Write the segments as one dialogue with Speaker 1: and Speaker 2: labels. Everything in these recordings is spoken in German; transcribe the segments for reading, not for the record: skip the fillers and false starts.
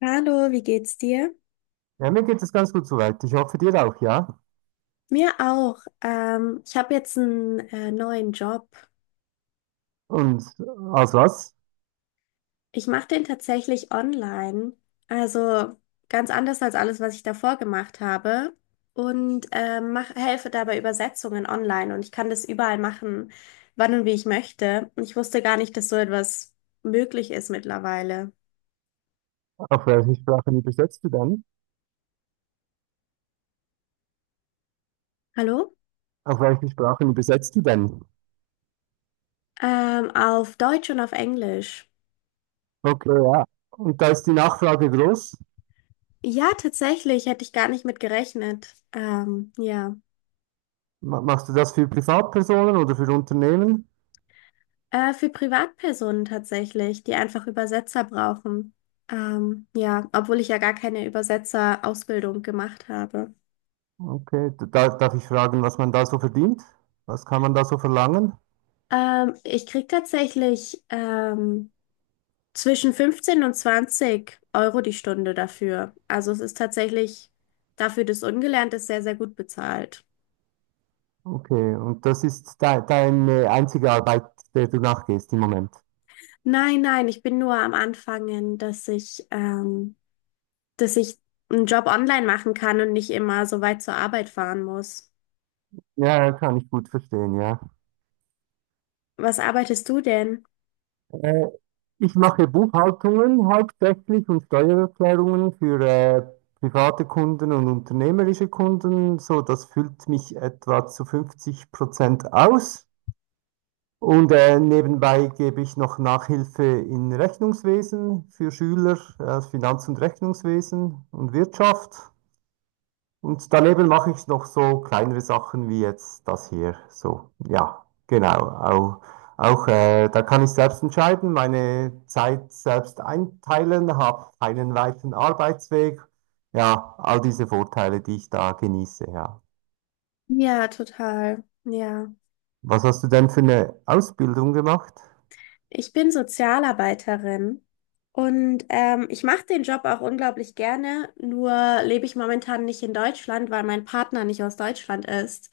Speaker 1: Hallo, wie geht's dir?
Speaker 2: Ja, mir geht es ganz gut soweit. Ich hoffe dir auch, ja.
Speaker 1: Mir auch. Ich habe jetzt einen neuen Job.
Speaker 2: Und aus was?
Speaker 1: Ich mache den tatsächlich online. Also ganz anders als alles, was ich davor gemacht habe. Und helfe dabei Übersetzungen online. Und ich kann das überall machen, wann und wie ich möchte. Und ich wusste gar nicht, dass so etwas möglich ist mittlerweile.
Speaker 2: Auf welche Sprachen übersetzt du denn?
Speaker 1: Hallo?
Speaker 2: Auf welche Sprachen übersetzt du denn?
Speaker 1: Auf Deutsch und auf Englisch.
Speaker 2: Okay, ja. Und da ist die Nachfrage groß.
Speaker 1: Ja, tatsächlich, hätte ich gar nicht mit gerechnet. Ja.
Speaker 2: Machst du das für Privatpersonen oder für Unternehmen?
Speaker 1: Für Privatpersonen tatsächlich, die einfach Übersetzer brauchen. Ja, obwohl ich ja gar keine Übersetzerausbildung gemacht habe.
Speaker 2: Okay, da, darf ich fragen, was man da so verdient? Was kann man da so verlangen?
Speaker 1: Ich krieg tatsächlich zwischen 15 und 20 Euro die Stunde dafür. Also es ist tatsächlich dafür, dass ungelernt ist, sehr, sehr gut bezahlt.
Speaker 2: Okay, und das ist de deine einzige Arbeit, der du nachgehst im Moment.
Speaker 1: Nein, nein, ich bin nur am Anfangen, dass ich einen Job online machen kann und nicht immer so weit zur Arbeit fahren muss.
Speaker 2: Ja, kann ich gut verstehen, ja.
Speaker 1: Was arbeitest du denn?
Speaker 2: Äh, Ich mache Buchhaltungen hauptsächlich und Steuererklärungen für private Kunden und unternehmerische Kunden. So, das füllt mich etwa zu 50% aus. Und nebenbei gebe ich noch Nachhilfe in Rechnungswesen für Schüler, Finanz- und Rechnungswesen und Wirtschaft. Und daneben mache ich noch so kleinere Sachen wie jetzt das hier. So, ja, genau. Auch, da kann ich selbst entscheiden, meine Zeit selbst einteilen, habe einen weiten Arbeitsweg. Ja, all diese Vorteile, die ich da genieße, ja.
Speaker 1: Ja, total. Ja.
Speaker 2: Was hast du denn für eine Ausbildung gemacht?
Speaker 1: Ich bin Sozialarbeiterin und ich mache den Job auch unglaublich gerne, nur lebe ich momentan nicht in Deutschland, weil mein Partner nicht aus Deutschland ist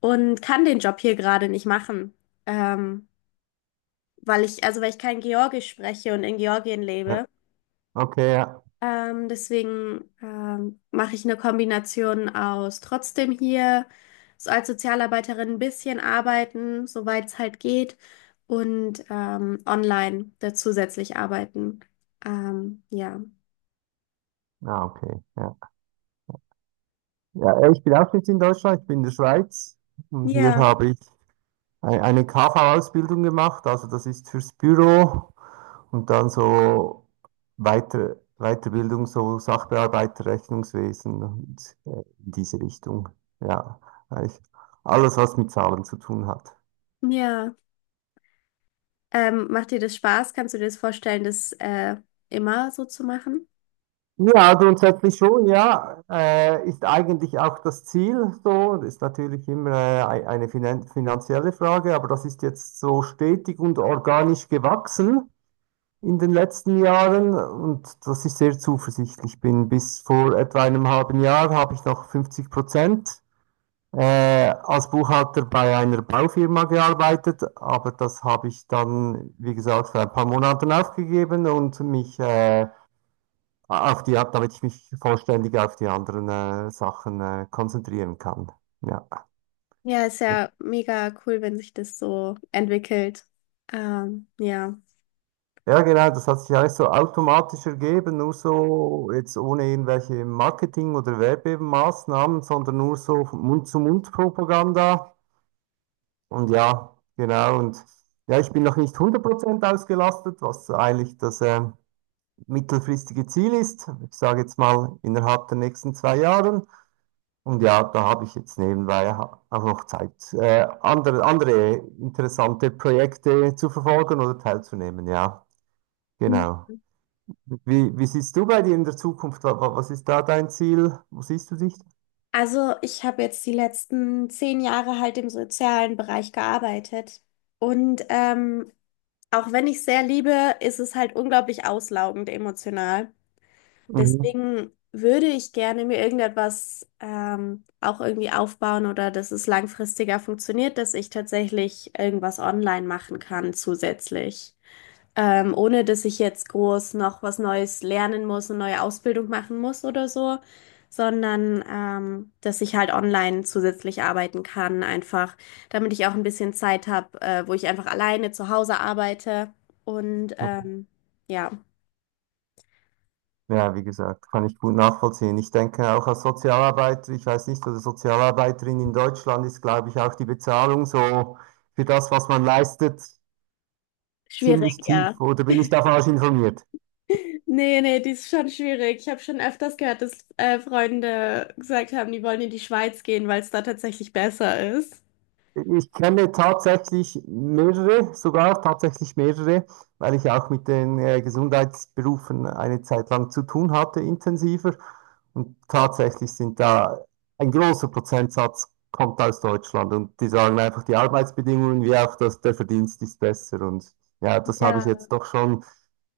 Speaker 1: und kann den Job hier gerade nicht machen, ähm, weil ich, also weil ich kein Georgisch spreche und in Georgien
Speaker 2: Ja,
Speaker 1: lebe.
Speaker 2: okay, ja.
Speaker 1: Deswegen mache ich eine Kombination aus trotzdem hier so als Sozialarbeiterin ein bisschen arbeiten, soweit es halt geht, und online da zusätzlich arbeiten. Ja.
Speaker 2: Ah, okay, ja. Ja, ich bin auch nicht in Deutschland, ich bin in der Schweiz und hier
Speaker 1: Ja,
Speaker 2: habe ich eine KV-Ausbildung gemacht, also das ist fürs Büro und dann so weiter, Weiterbildung, so Sachbearbeiter, Rechnungswesen und in diese Richtung. Ja, eigentlich alles, was mit Zahlen zu tun hat.
Speaker 1: ja. Macht dir das Spaß? Kannst du dir das vorstellen, das immer so zu machen?
Speaker 2: Ja, grundsätzlich schon, ja. Ist eigentlich auch das Ziel so. Das ist natürlich immer eine finanzielle Frage, aber das ist jetzt so stetig und organisch gewachsen in den letzten Jahren und dass ich sehr zuversichtlich bin. Bis vor etwa einem halben Jahr habe ich noch 50% als Buchhalter bei einer Baufirma gearbeitet, aber das habe ich dann, wie gesagt, vor ein paar Monaten aufgegeben und mich damit ich mich vollständig auf die anderen Sachen konzentrieren kann. Ja.
Speaker 1: Ja, ist ja mega cool, wenn sich das so entwickelt. Ja.
Speaker 2: Ja, genau, das hat sich eigentlich so automatisch ergeben, nur so jetzt ohne irgendwelche Marketing- oder Werbemaßnahmen, sondern nur so Mund-zu-Mund-Propaganda. Und ja, genau. Und ja, ich bin noch nicht 100% ausgelastet, was eigentlich das mittelfristige Ziel ist. Ich sage jetzt mal innerhalb der nächsten 2 Jahren. Und ja, da habe ich jetzt nebenbei auch noch Zeit, andere interessante Projekte zu verfolgen oder teilzunehmen. Ja, genau. Wie siehst du bei dir in der Zukunft? Was ist da dein Ziel? Wo siehst du dich?
Speaker 1: Also, ich habe jetzt die letzten 10 Jahre halt im sozialen Bereich gearbeitet. Und auch wenn ich sehr liebe, ist es halt unglaublich auslaugend emotional.
Speaker 2: Mhm.
Speaker 1: Deswegen würde ich gerne mir irgendetwas auch irgendwie aufbauen oder dass es langfristiger funktioniert, dass ich tatsächlich irgendwas online machen kann zusätzlich, ohne dass ich jetzt groß noch was Neues lernen muss und neue Ausbildung machen muss oder so, sondern dass ich halt online zusätzlich arbeiten kann, einfach, damit ich auch ein bisschen Zeit habe, wo ich einfach alleine zu Hause arbeite. Und ja,
Speaker 2: Ja, wie gesagt, kann ich gut nachvollziehen. Ich denke auch als Sozialarbeiter, ich weiß nicht, oder Sozialarbeiterin in Deutschland ist, glaube ich, auch die Bezahlung so für das, was man leistet,
Speaker 1: schwierig,
Speaker 2: ziemlich
Speaker 1: ja.
Speaker 2: tief. Oder bin ich da falsch informiert?
Speaker 1: Nee, nee, die ist schon schwierig. Ich habe schon öfters gehört, dass Freunde gesagt haben, die wollen in die Schweiz gehen, weil es da tatsächlich besser ist.
Speaker 2: Ich kenne tatsächlich mehrere, sogar tatsächlich mehrere, weil ich auch mit den Gesundheitsberufen eine Zeit lang zu tun hatte, intensiver. Und tatsächlich sind da ein großer Prozentsatz kommt aus Deutschland und die sagen einfach, die Arbeitsbedingungen wie auch das, der Verdienst ist besser. Und ja, das habe
Speaker 1: Ja,
Speaker 2: ich jetzt doch schon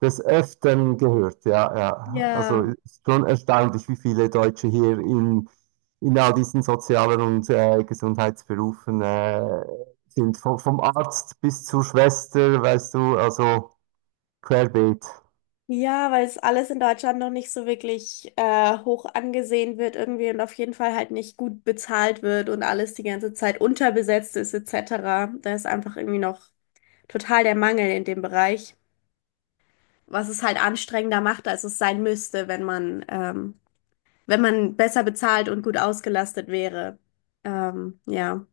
Speaker 2: des Öfteren gehört. Ja, ja. Also
Speaker 1: ja.
Speaker 2: es ist schon erstaunlich, wie viele Deutsche hier in all diesen sozialen und Gesundheitsberufen sind. Vom Arzt bis zur Schwester, weißt du, also querbeet.
Speaker 1: Ja, weil es alles in Deutschland noch nicht so wirklich hoch angesehen wird irgendwie und auf jeden Fall halt nicht gut bezahlt wird und alles die ganze Zeit unterbesetzt ist etc. Da ist einfach irgendwie noch total der Mangel in dem Bereich, was es halt anstrengender macht, als es sein müsste, wenn man wenn man besser bezahlt und gut ausgelastet wäre. Ja.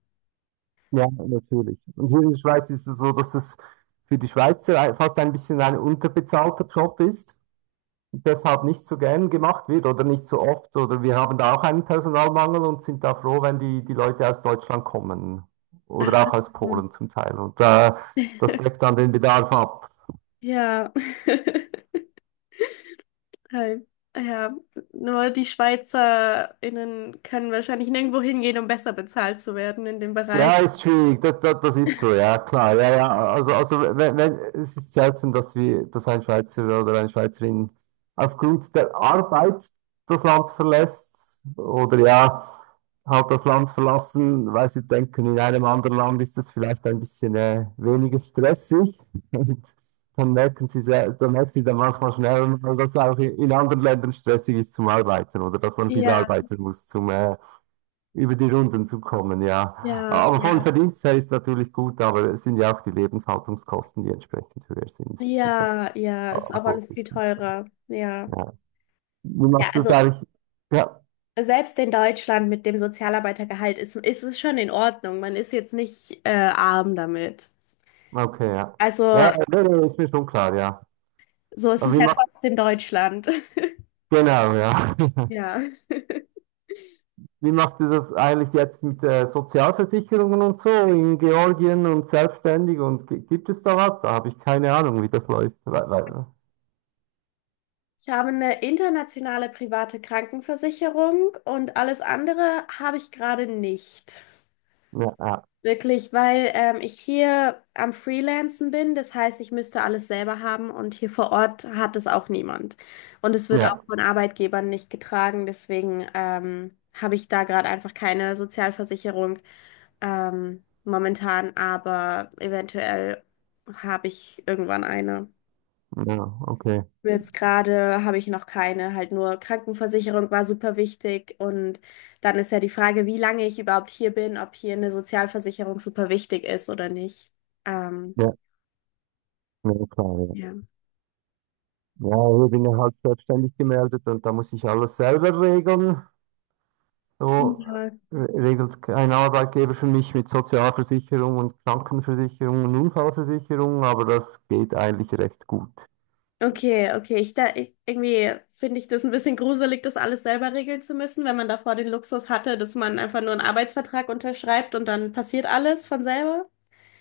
Speaker 2: Ja, natürlich. Und hier in der Schweiz ist es so, dass es für die Schweizer fast ein bisschen ein unterbezahlter Job ist, deshalb nicht so gern gemacht wird oder nicht so oft. Oder wir haben da auch einen Personalmangel und sind da froh, wenn die, die Leute aus Deutschland kommen oder auch
Speaker 1: Ah,
Speaker 2: aus Polen zum Teil. Und das deckt dann den Bedarf ab.
Speaker 1: ja. Halt, ja, nur die SchweizerInnen können wahrscheinlich nirgendwo hingehen, um besser bezahlt zu werden in dem Bereich.
Speaker 2: Ja, ist schwierig, das ist so, ja, klar, ja, ja, also wenn, wenn, es ist selten, dass ein Schweizer oder eine Schweizerin aufgrund der Arbeit das Land verlässt oder ja, halt das Land verlassen, weil sie denken, in einem anderen Land ist es vielleicht ein bisschen weniger stressig und dann merken sie dann manchmal schnell, dass es auch in anderen Ländern stressig ist zum Arbeiten oder dass man viel
Speaker 1: Ja,
Speaker 2: arbeiten muss über die Runden zu kommen, ja.
Speaker 1: ja,
Speaker 2: Aber vom
Speaker 1: ja.
Speaker 2: Verdienst her ist natürlich gut, aber es sind ja auch die Lebenshaltungskosten, die entsprechend höher sind. Ist ja
Speaker 1: Ja, ja,
Speaker 2: klar,
Speaker 1: ist auch
Speaker 2: was lohnt
Speaker 1: alles viel
Speaker 2: sich tun.
Speaker 1: teurer. Ja.
Speaker 2: Ja. Wie
Speaker 1: Ja,
Speaker 2: machst du das
Speaker 1: also
Speaker 2: eigentlich? Ja,
Speaker 1: selbst in Deutschland mit dem Sozialarbeitergehalt ist es schon in Ordnung. Man ist jetzt nicht arm damit.
Speaker 2: okay, ja. Ja,
Speaker 1: Also,
Speaker 2: ja, nee, nee, ist mir schon klar, ja.
Speaker 1: so
Speaker 2: Aber
Speaker 1: ist
Speaker 2: wie
Speaker 1: ja
Speaker 2: macht
Speaker 1: trotzdem Deutschland.
Speaker 2: Genau, ja.
Speaker 1: Ja.
Speaker 2: Wie macht ihr das eigentlich jetzt mit Sozialversicherungen und so in Georgien und selbstständig und gibt es da was? Da habe ich keine Ahnung, wie das läuft.
Speaker 1: Ich habe eine internationale private Krankenversicherung und alles andere habe ich gerade nicht.
Speaker 2: Ja, ja,
Speaker 1: Wirklich, weil ich hier am Freelancen bin, das heißt, ich müsste alles selber haben und hier vor Ort hat es auch niemand. Und es wird auch
Speaker 2: ja,
Speaker 1: von Arbeitgebern nicht getragen, deswegen habe ich da gerade einfach keine Sozialversicherung momentan, aber eventuell habe ich irgendwann eine.
Speaker 2: ja, okay.
Speaker 1: Jetzt gerade habe ich noch keine, halt nur Krankenversicherung war super wichtig und dann ist ja die Frage, wie lange ich überhaupt hier bin, ob hier eine Sozialversicherung super wichtig ist oder nicht. Ähm,
Speaker 2: Ja, ja, klar, ja.
Speaker 1: ja.
Speaker 2: Ja, ich bin ja halt selbstständig gemeldet und da muss ich alles selber regeln. So
Speaker 1: Ja.
Speaker 2: regelt kein Arbeitgeber für mich mit Sozialversicherung und Krankenversicherung und Unfallversicherung, aber das geht eigentlich recht gut.
Speaker 1: Okay, okay. Irgendwie finde ich das ein bisschen gruselig, das alles selber regeln zu müssen, wenn man davor den Luxus hatte, dass man einfach nur einen Arbeitsvertrag unterschreibt und dann passiert alles von selber.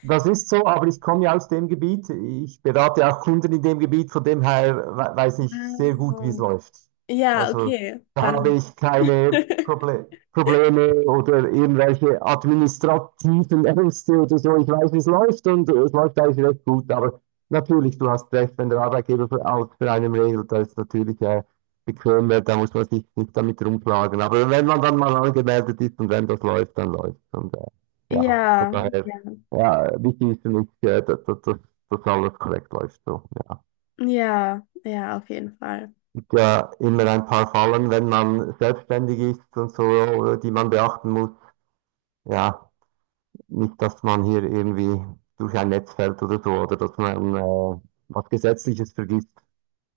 Speaker 2: Das ist so, aber ich komme ja aus dem Gebiet. Ich berate auch Kunden in dem Gebiet, von dem her weiß ich sehr gut, wie es
Speaker 1: Ah.
Speaker 2: läuft.
Speaker 1: Ja,
Speaker 2: Also
Speaker 1: okay.
Speaker 2: da habe
Speaker 1: Dann.
Speaker 2: ich keine Probleme oder irgendwelche administrativen Ängste oder so. Ich weiß, wie es läuft und es läuft eigentlich recht gut. Aber natürlich, du hast recht, wenn der Arbeitgeber für, auch für einen regelt, da ist natürlich bequemer, da muss man sich nicht damit rumplagen. Aber wenn man dann mal angemeldet ist und wenn das läuft, dann läuft. Und ja, von
Speaker 1: Ja,
Speaker 2: daher.
Speaker 1: ja,
Speaker 2: Ja, wichtig ist für mich, dass, dass alles korrekt läuft. So. Ja. Es
Speaker 1: ja, ja, auf jeden Fall.
Speaker 2: gibt ja immer ein paar Fallen, wenn man selbstständig ist und so, die man beachten muss. Ja, nicht, dass man hier irgendwie durch ein Netz fällt oder so, oder dass man was Gesetzliches vergisst.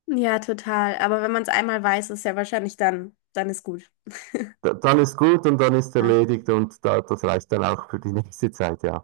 Speaker 1: Ja, total. Aber wenn man es einmal weiß, ist ja wahrscheinlich dann ist gut.
Speaker 2: Dann ist gut und dann ist
Speaker 1: Ja.
Speaker 2: erledigt und das reicht dann auch für die nächste Zeit, ja.